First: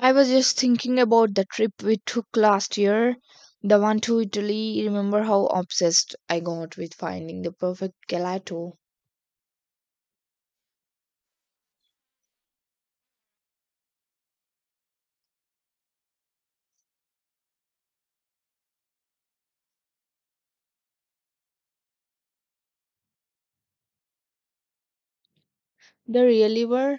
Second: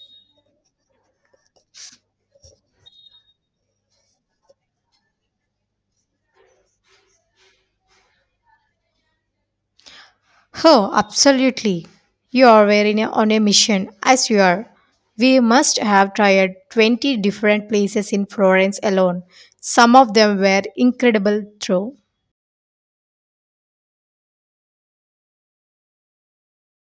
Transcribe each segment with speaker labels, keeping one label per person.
Speaker 1: I was just thinking about the trip we took last year, the one to Italy. Remember how obsessed I got with finding the perfect gelato?
Speaker 2: Oh, absolutely. You are on a mission, as you are. We must have tried 20 different places in Florence alone. Some of them were incredible, though.
Speaker 1: They really were.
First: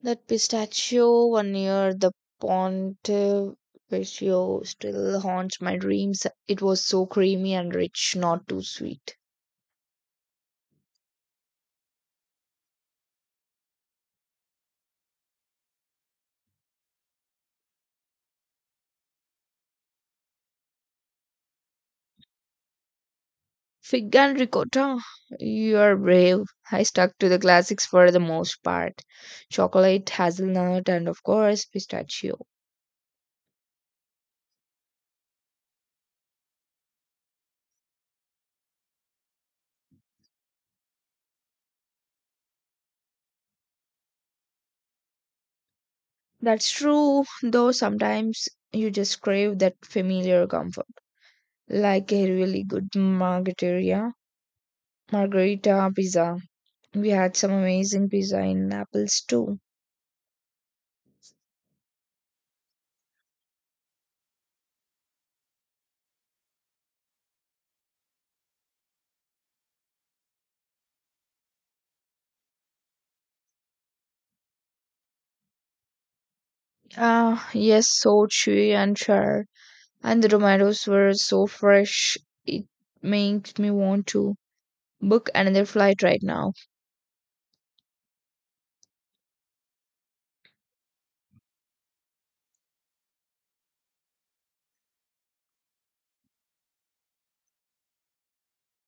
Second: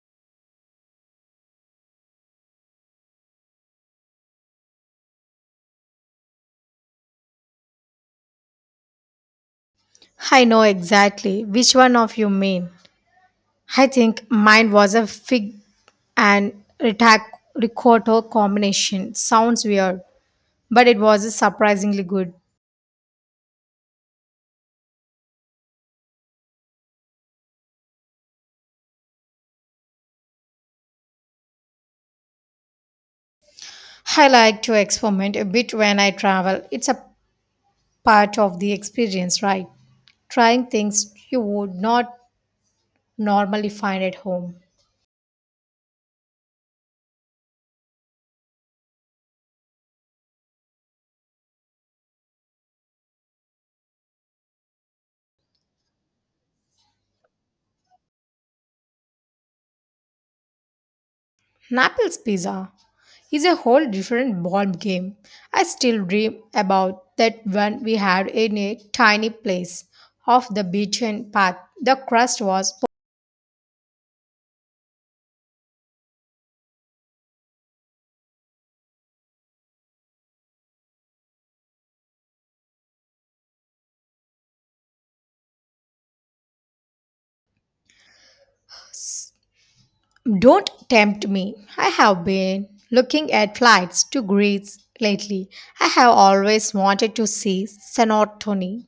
Speaker 1: That pistachio one near the Ponte Vecchio still haunts my dreams. It was so creamy and rich, not too sweet.
Speaker 2: I know exactly which one of you mean. I think mine was a fig and ricotta combination. Sounds weird, but it was surprisingly good.
Speaker 1: Fig and ricotta. You're brave. I stuck to the classics for the most part. Chocolate, hazelnut, and of course, pistachio.
Speaker 2: I like to experiment a bit when I travel. It's a part of the experience, right? Trying things you would not normally find at home.
Speaker 1: That's true, though sometimes you just crave that familiar comfort. Like a really good margarita pizza. We had some amazing pizza in Naples too.
Speaker 2: Naples pizza is a whole different ball game. I still dream about that one we had in a tiny place off the beaten path. The crust was...
Speaker 1: Ah, yes, so chewy and sharp. And the tomatoes were so fresh, it makes me want to book another flight right now.
Speaker 2: Don't tempt me. I have been looking at flights to Greece lately. I have always wanted to see Santorini.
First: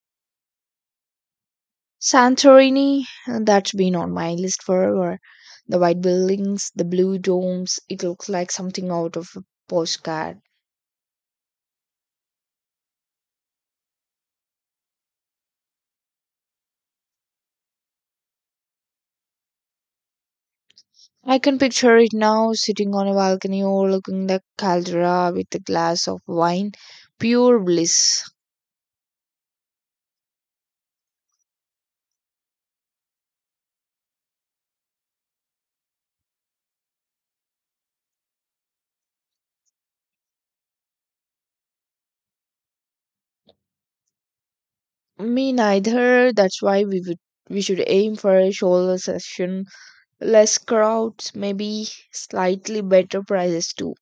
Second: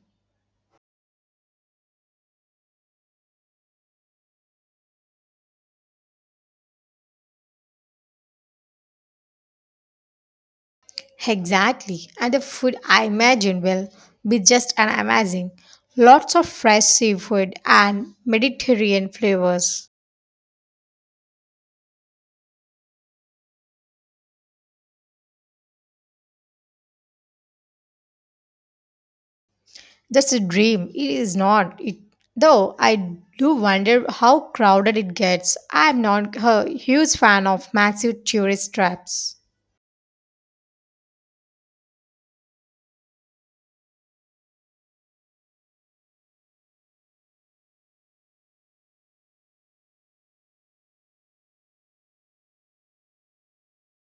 Speaker 1: Santorini, that's been on my list forever. The white buildings, the blue domes, it looks like something out of a postcard.
Speaker 2: Exactly. And the food I imagine will be just an amazing. Lots of fresh seafood and Mediterranean flavors.
Speaker 1: I can picture it now, sitting on a balcony overlooking the caldera with a glass of wine. Pure bliss.
Speaker 2: That's a dream. It is not. It though I do wonder how crowded it gets. I'm not a huge fan of massive tourist traps.
Speaker 1: Me neither. That's why we would We should aim for a shoulder session. Less crowds, maybe slightly better prices too.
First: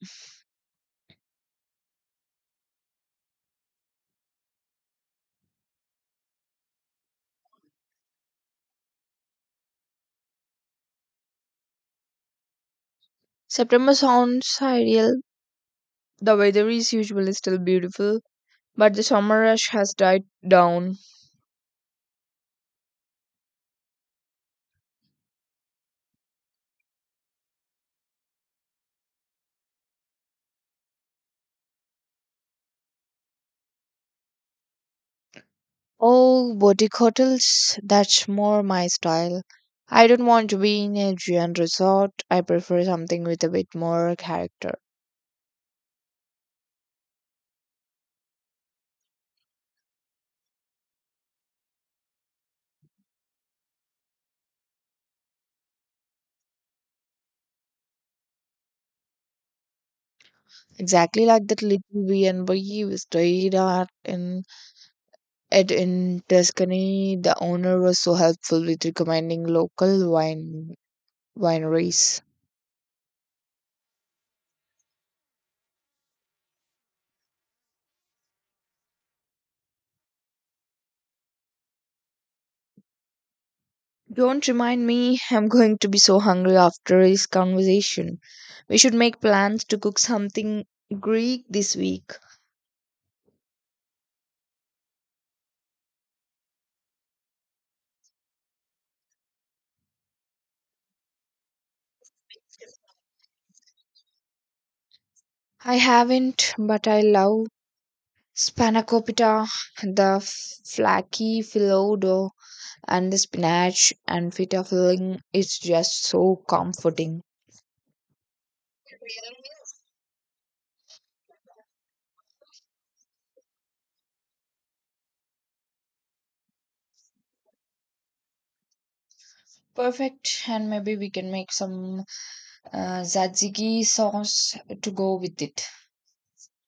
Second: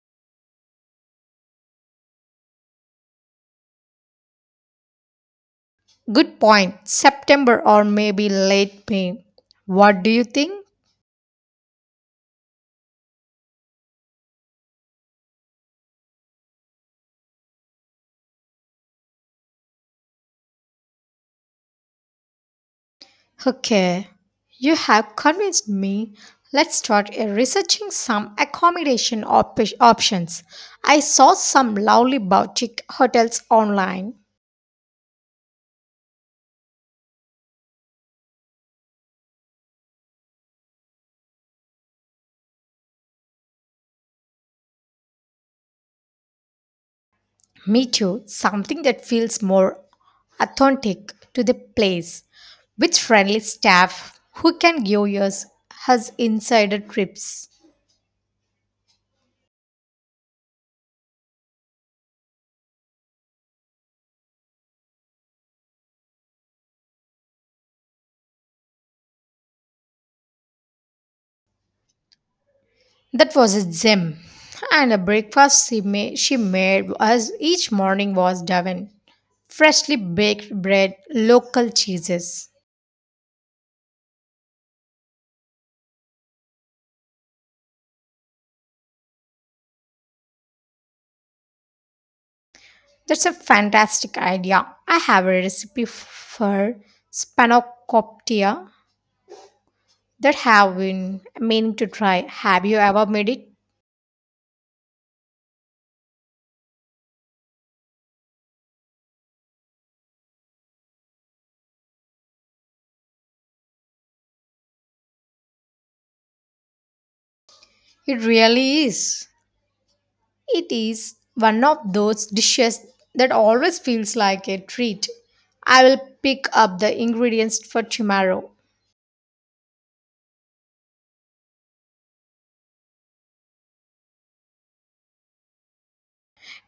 Speaker 2: Good point. September or maybe late May. What do you think?
Speaker 1: September sounds ideal. The weather is usually still beautiful but the summer rush has died down.
Speaker 2: Okay, you have convinced me. Let's start researching some accommodation options. I saw some lovely boutique hotels online.
Speaker 1: Oh, boutique hotels, that's more my style. I don't want to be in a giant resort. I prefer something with a bit more character.
Speaker 2: Me too, something that feels more authentic to the place with friendly staff who can give us insider trips.
Speaker 1: Exactly like that little B&B we stayed at in Tuscany. The owner was so helpful with recommending local wineries.
Speaker 2: That was a gem. And the breakfast she made us each morning was Devon. Freshly baked bread, local cheeses.
Speaker 1: Don't remind me, I'm going to be so hungry after this conversation. We should make plans to cook something Greek this week.
Speaker 2: That's a fantastic idea. I have a recipe for spanakoptia that have been meaning to try. Have you ever made it?
Speaker 1: I haven't, but I love spanakopita, the flaky filodo, and the spinach and feta filling. It's just so comforting.
Speaker 2: It really is. It is one of those dishes that always feels like a treat. I will pick up the ingredients for tomorrow.
Speaker 1: Perfect, and maybe we can make some tzatziki sauce to go with it.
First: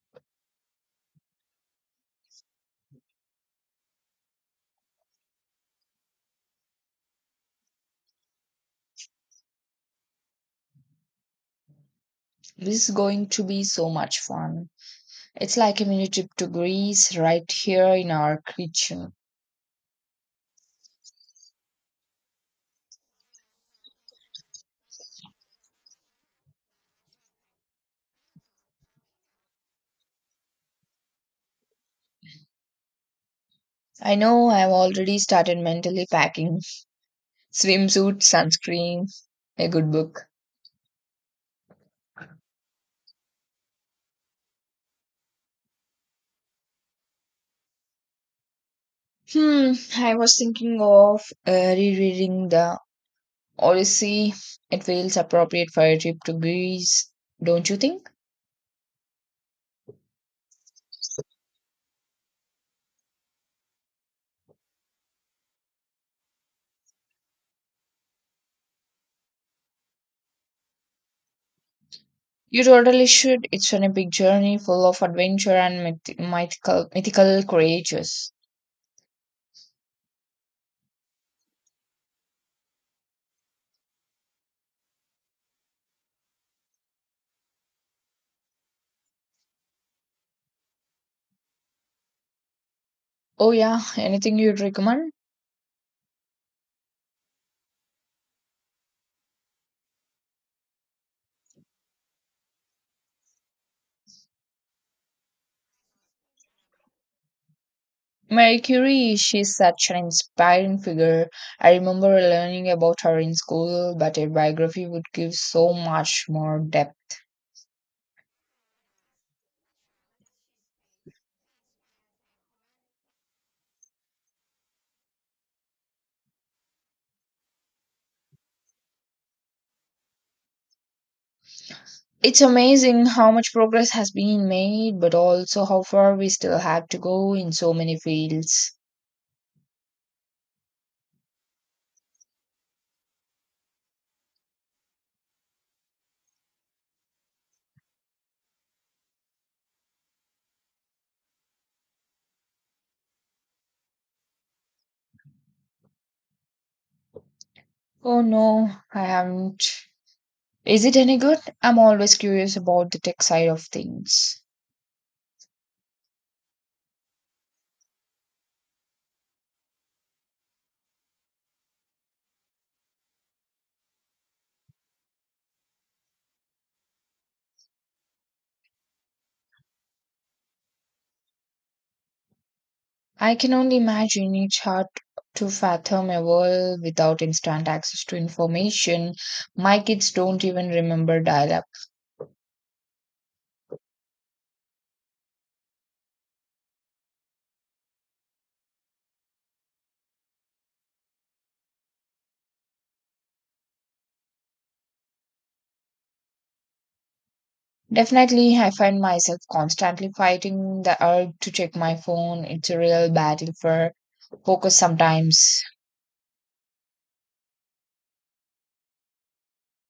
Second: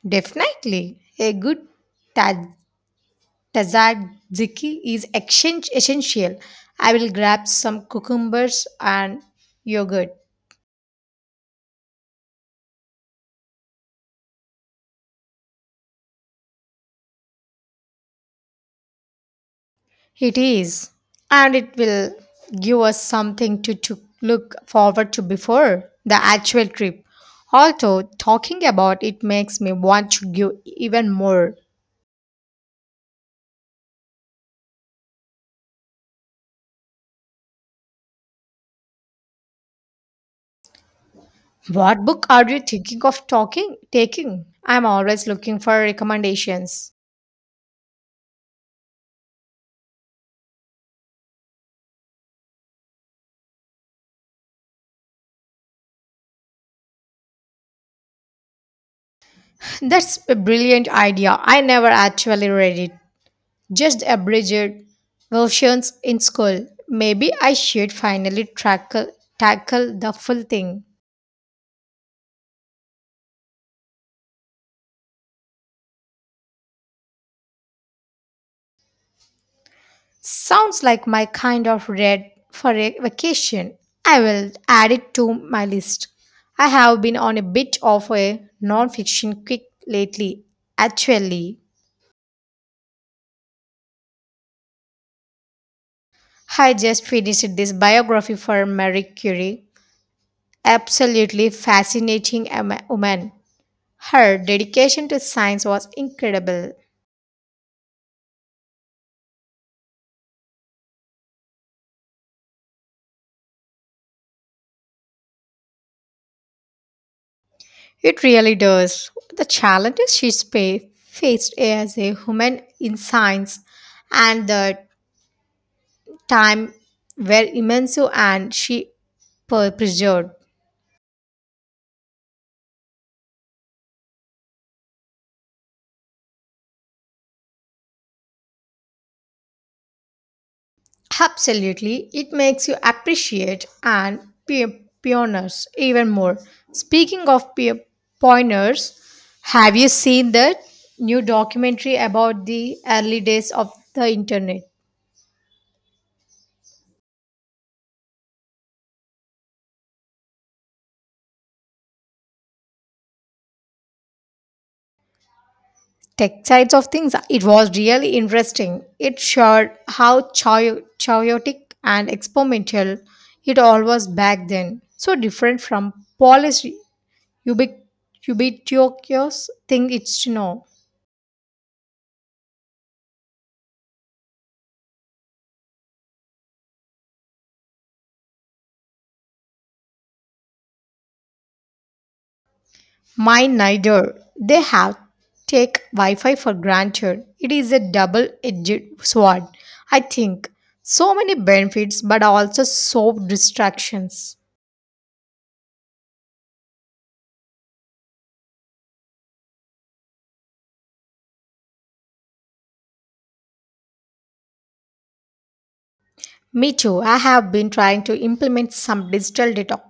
Speaker 2: Definitely, a good ta- tzatziki is exchange essential. I will grab some cucumbers and yogurt.
Speaker 1: This is going to be so much fun. It's like a mini trip to Greece right here in our kitchen.
Speaker 2: It is, and it will give us something to look forward to before the actual trip. Also, talking about it makes me want to give even more.
Speaker 1: I know I've already started mentally packing swimsuit, sunscreen, a good book.
Speaker 2: What book are you thinking of talking taking? I'm always looking for recommendations.
Speaker 1: Hmm, I was thinking of rereading the Odyssey. It feels appropriate for a trip to Greece, don't you think?
Speaker 2: That's a brilliant idea. I never actually read it, just abridged versions in school. Maybe I should finally tackle the full thing.
Speaker 1: You totally should. It's an epic journey full of adventure and mythical creatures.
Speaker 2: Sounds like my kind of read for a vacation. I will add it to my list. I have been on a bit of a non-fiction kick lately. Actually,
Speaker 1: Oh yeah, anything you'd recommend?
Speaker 2: I just finished this biography for Marie Curie. Absolutely fascinating woman. Her dedication to science was incredible.
Speaker 1: Mercury, she's such an inspiring figure. I remember learning about her in school, but a biography would give so much more depth.
Speaker 2: It really does. The challenges she faced as a woman in science and the time were immense and she preserved.
Speaker 1: It's amazing how much progress has been made, but also how far we still have to go in so many fields.
Speaker 2: Absolutely, it makes you appreciate and pioneers even more. Speaking of pioneers, have you seen the new documentary about the early days of the internet?
Speaker 1: Oh no, I haven't. Is it any good? I'm always curious about the tech side of things.
Speaker 2: Tech sides of things, it was really interesting. It showed how chaotic and experimental it all was back then. So different from polished ubiqu- ubiquitous thing it's now.
Speaker 1: I can only imagine it's hard to fathom a world without instant access to information. My kids don't even remember dial up.
Speaker 2: Mine neither. They have take Wi-Fi for granted. It is a double-edged sword, I think. So many benefits, but also so distractions.
Speaker 1: Definitely, I find myself constantly fighting the urge to check my phone. It's a real battle for focus sometimes.
Speaker 2: Me too. I have been trying to implement some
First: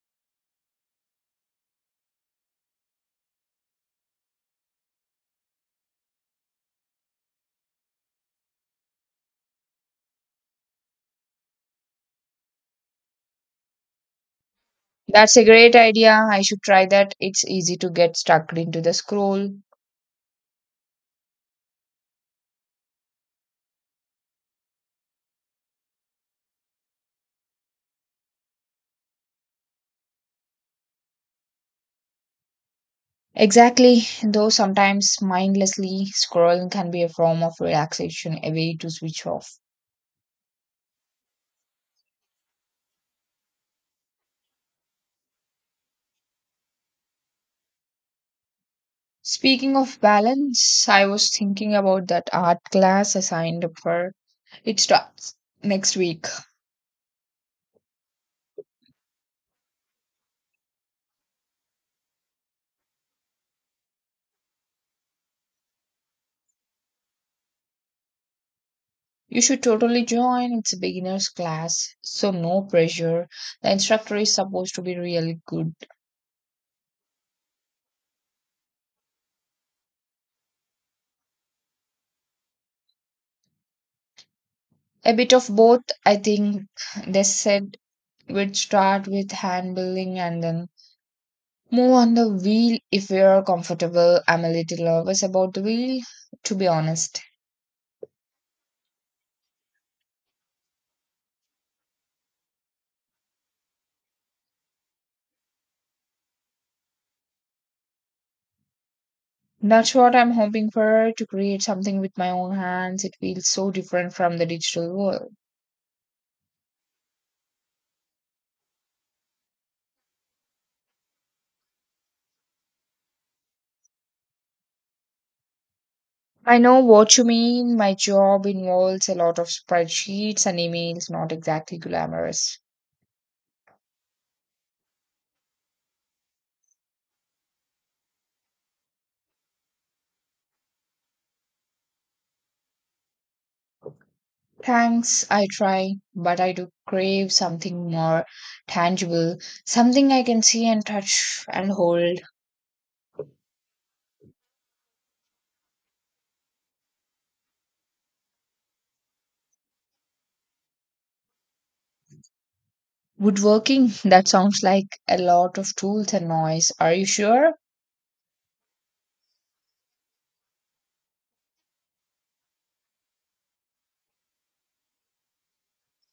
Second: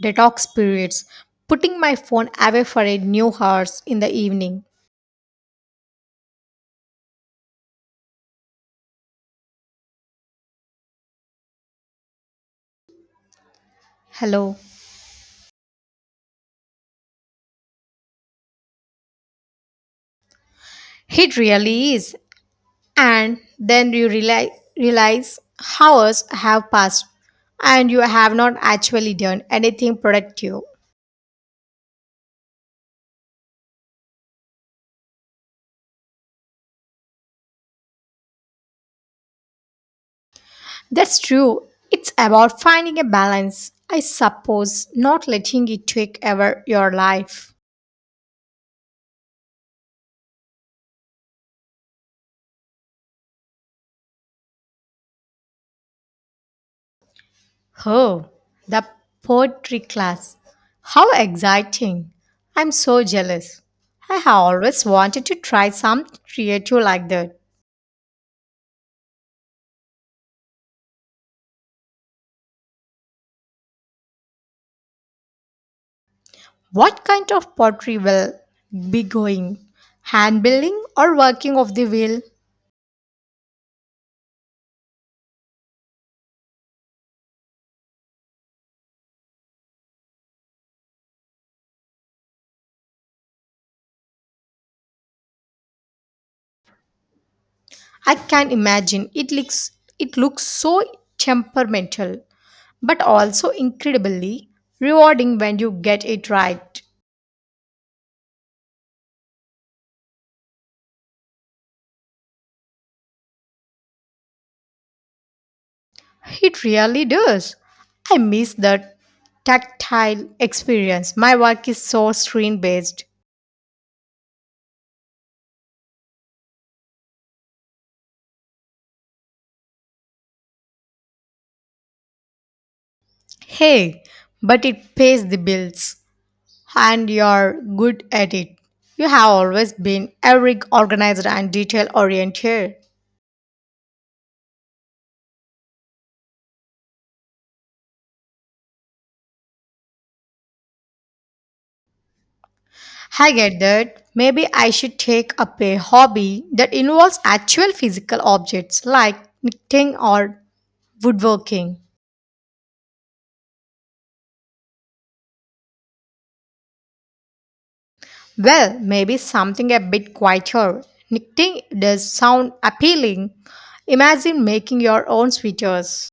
Speaker 2: detox periods, putting my phone away for a new hours in the evening. Hello.
Speaker 1: That's a great idea. I should try that. It's easy to get stuck into the scroll.
Speaker 2: It really is. And then you realize hours have passed and you have not actually done anything productive.
Speaker 1: Exactly, though sometimes mindlessly scrolling can be a form of relaxation, a way to switch off.
Speaker 2: That's true. It's about finding a balance, I suppose, not letting it take over your life.
Speaker 1: Speaking of balance, I was thinking about that art class I signed up for. It starts next week.
Speaker 2: Oh, the poetry class. How exciting. I'm so jealous. I have always wanted to try something creative like that.
Speaker 1: You should totally join. It's a beginner's class, so no pressure. The instructor is supposed to be really good.
Speaker 2: What kind of pottery will be going? Hand building or working of the wheel?
Speaker 1: A bit of both, I think they said we'd start with hand building and then move on the wheel if we are comfortable. I'm a little nervous about the wheel, to be honest.
Speaker 2: I can imagine it looks so temperamental, but also incredibly rewarding when you get it right.
Speaker 1: That's what I'm hoping for, to create something with my own hands. It feels so different from the digital world.
Speaker 2: It really does. I miss the tactile experience. My work is so screen based.
Speaker 1: I know what you mean. My job involves a lot of spreadsheets and emails, not exactly glamorous.
Speaker 2: Hey, but it pays the bills and you're good at it. You have always been very organized and detail oriented.
Speaker 1: Thanks, I try, but I do crave something more tangible, something I can see and touch and hold.
Speaker 2: I get that. Maybe I should take up a hobby that involves actual physical objects like knitting or woodworking.
Speaker 1: Woodworking? That sounds like a lot of tools and noise. Are you sure?
Speaker 2: Well, maybe something a bit quieter. Knitting does sound appealing. Imagine making your own sweaters.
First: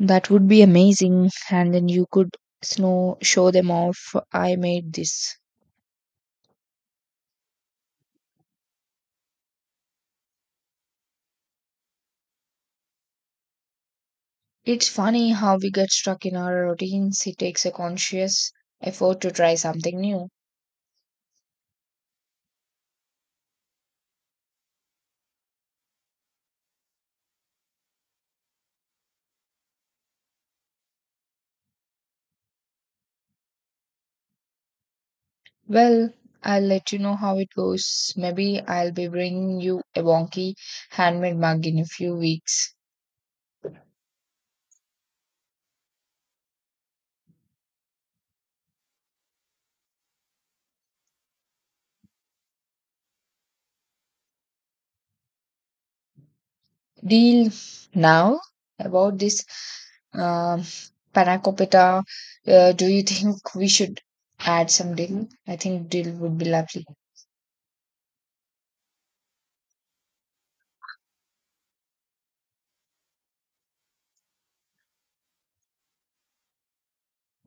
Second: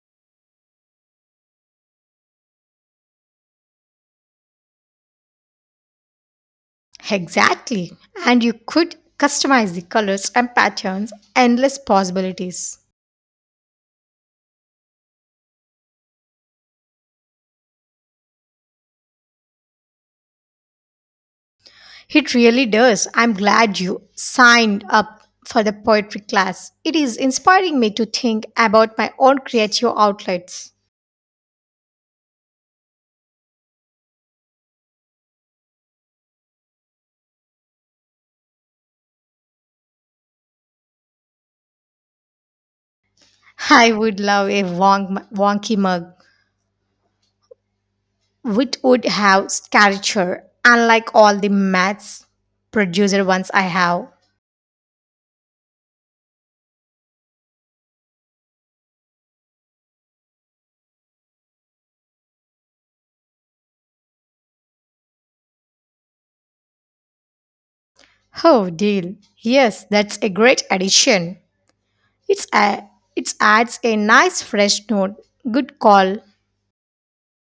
Speaker 1: That would be amazing. And then you could snow show them off. I made this.
Speaker 2: Exactly. And you could customize the colors and patterns, endless possibilities.
Speaker 1: It's funny how we get stuck in our routines. It takes a conscious effort to try something new.
Speaker 2: It really does. I'm glad you signed up for the poetry class. It is inspiring me to think about my own creative outlets.
Speaker 1: Well, I'll let you know how it goes. Maybe I'll be bringing you a wonky handmade mug in a few weeks.
Speaker 2: I would love a wonky mug, which would have caricature, unlike all the maths producer ones I have.
Speaker 1: Deal now about this um, panacopita. Do you think we should add some deal? I think deal would be lovely.
Speaker 2: Oh, deal. Yes, that's a great addition. It's a, it adds a nice fresh note. Good call.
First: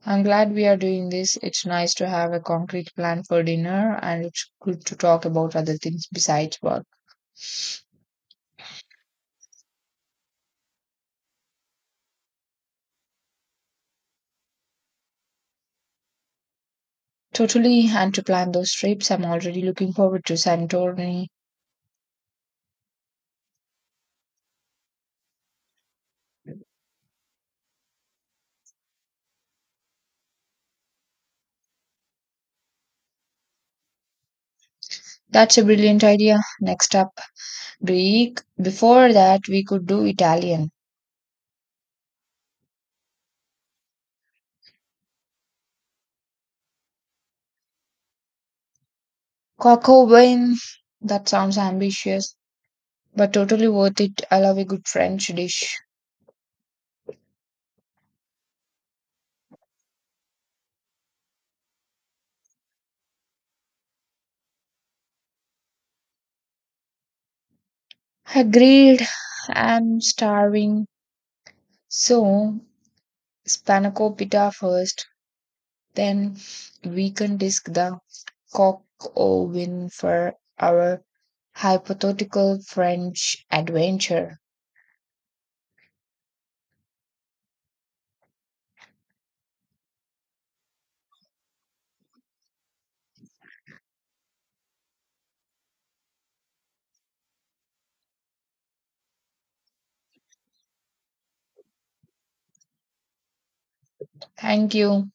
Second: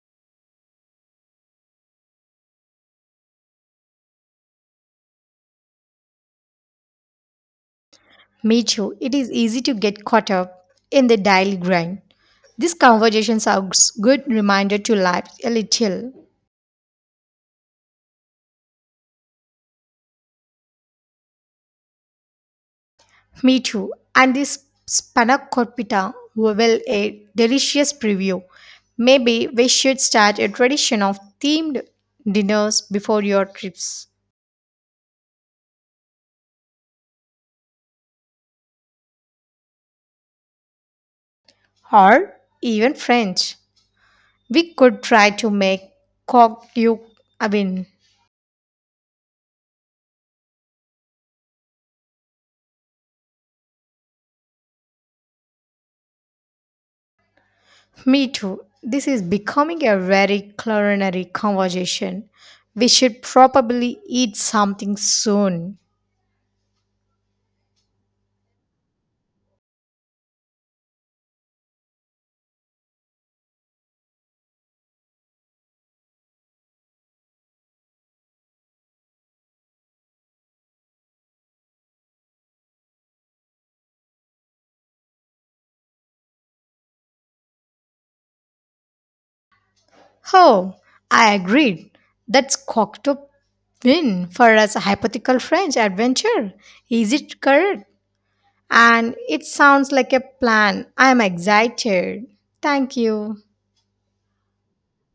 Speaker 1: I'm glad we are doing this. It's nice to have a concrete plan for dinner, and it's good to talk about other things besides work.
Speaker 2: Me... It is easy to get caught up in the daily grind. These conversations are a good reminder to life a little.
Speaker 1: Totally, and to plan those trips, I'm already looking forward to Santorini.
Speaker 2: Me too. And this spanakopita well a delicious preview. Maybe we should start a tradition of themed dinners before your trips.
Speaker 1: That's a brilliant idea. Next up, Greek. Before that, we could do Italian.
Speaker 2: Or even French. We could try to make coq you I mean
Speaker 1: Cocobain. That sounds ambitious, but totally worth it. I love a good French dish.
Speaker 2: me too. This is becoming a very culinary conversation. We should probably eat something soon.
Speaker 1: Agreed. I'm starving. So, spanakopita first, then we can disc the cock oven for our hypothetical French adventure.
Speaker 2: Oh, I agreed. That's cocked up win for us a hypothetical French adventure. Is it correct? And it sounds like a plan. I'm excited. Thank you.
Speaker 1: Thank you.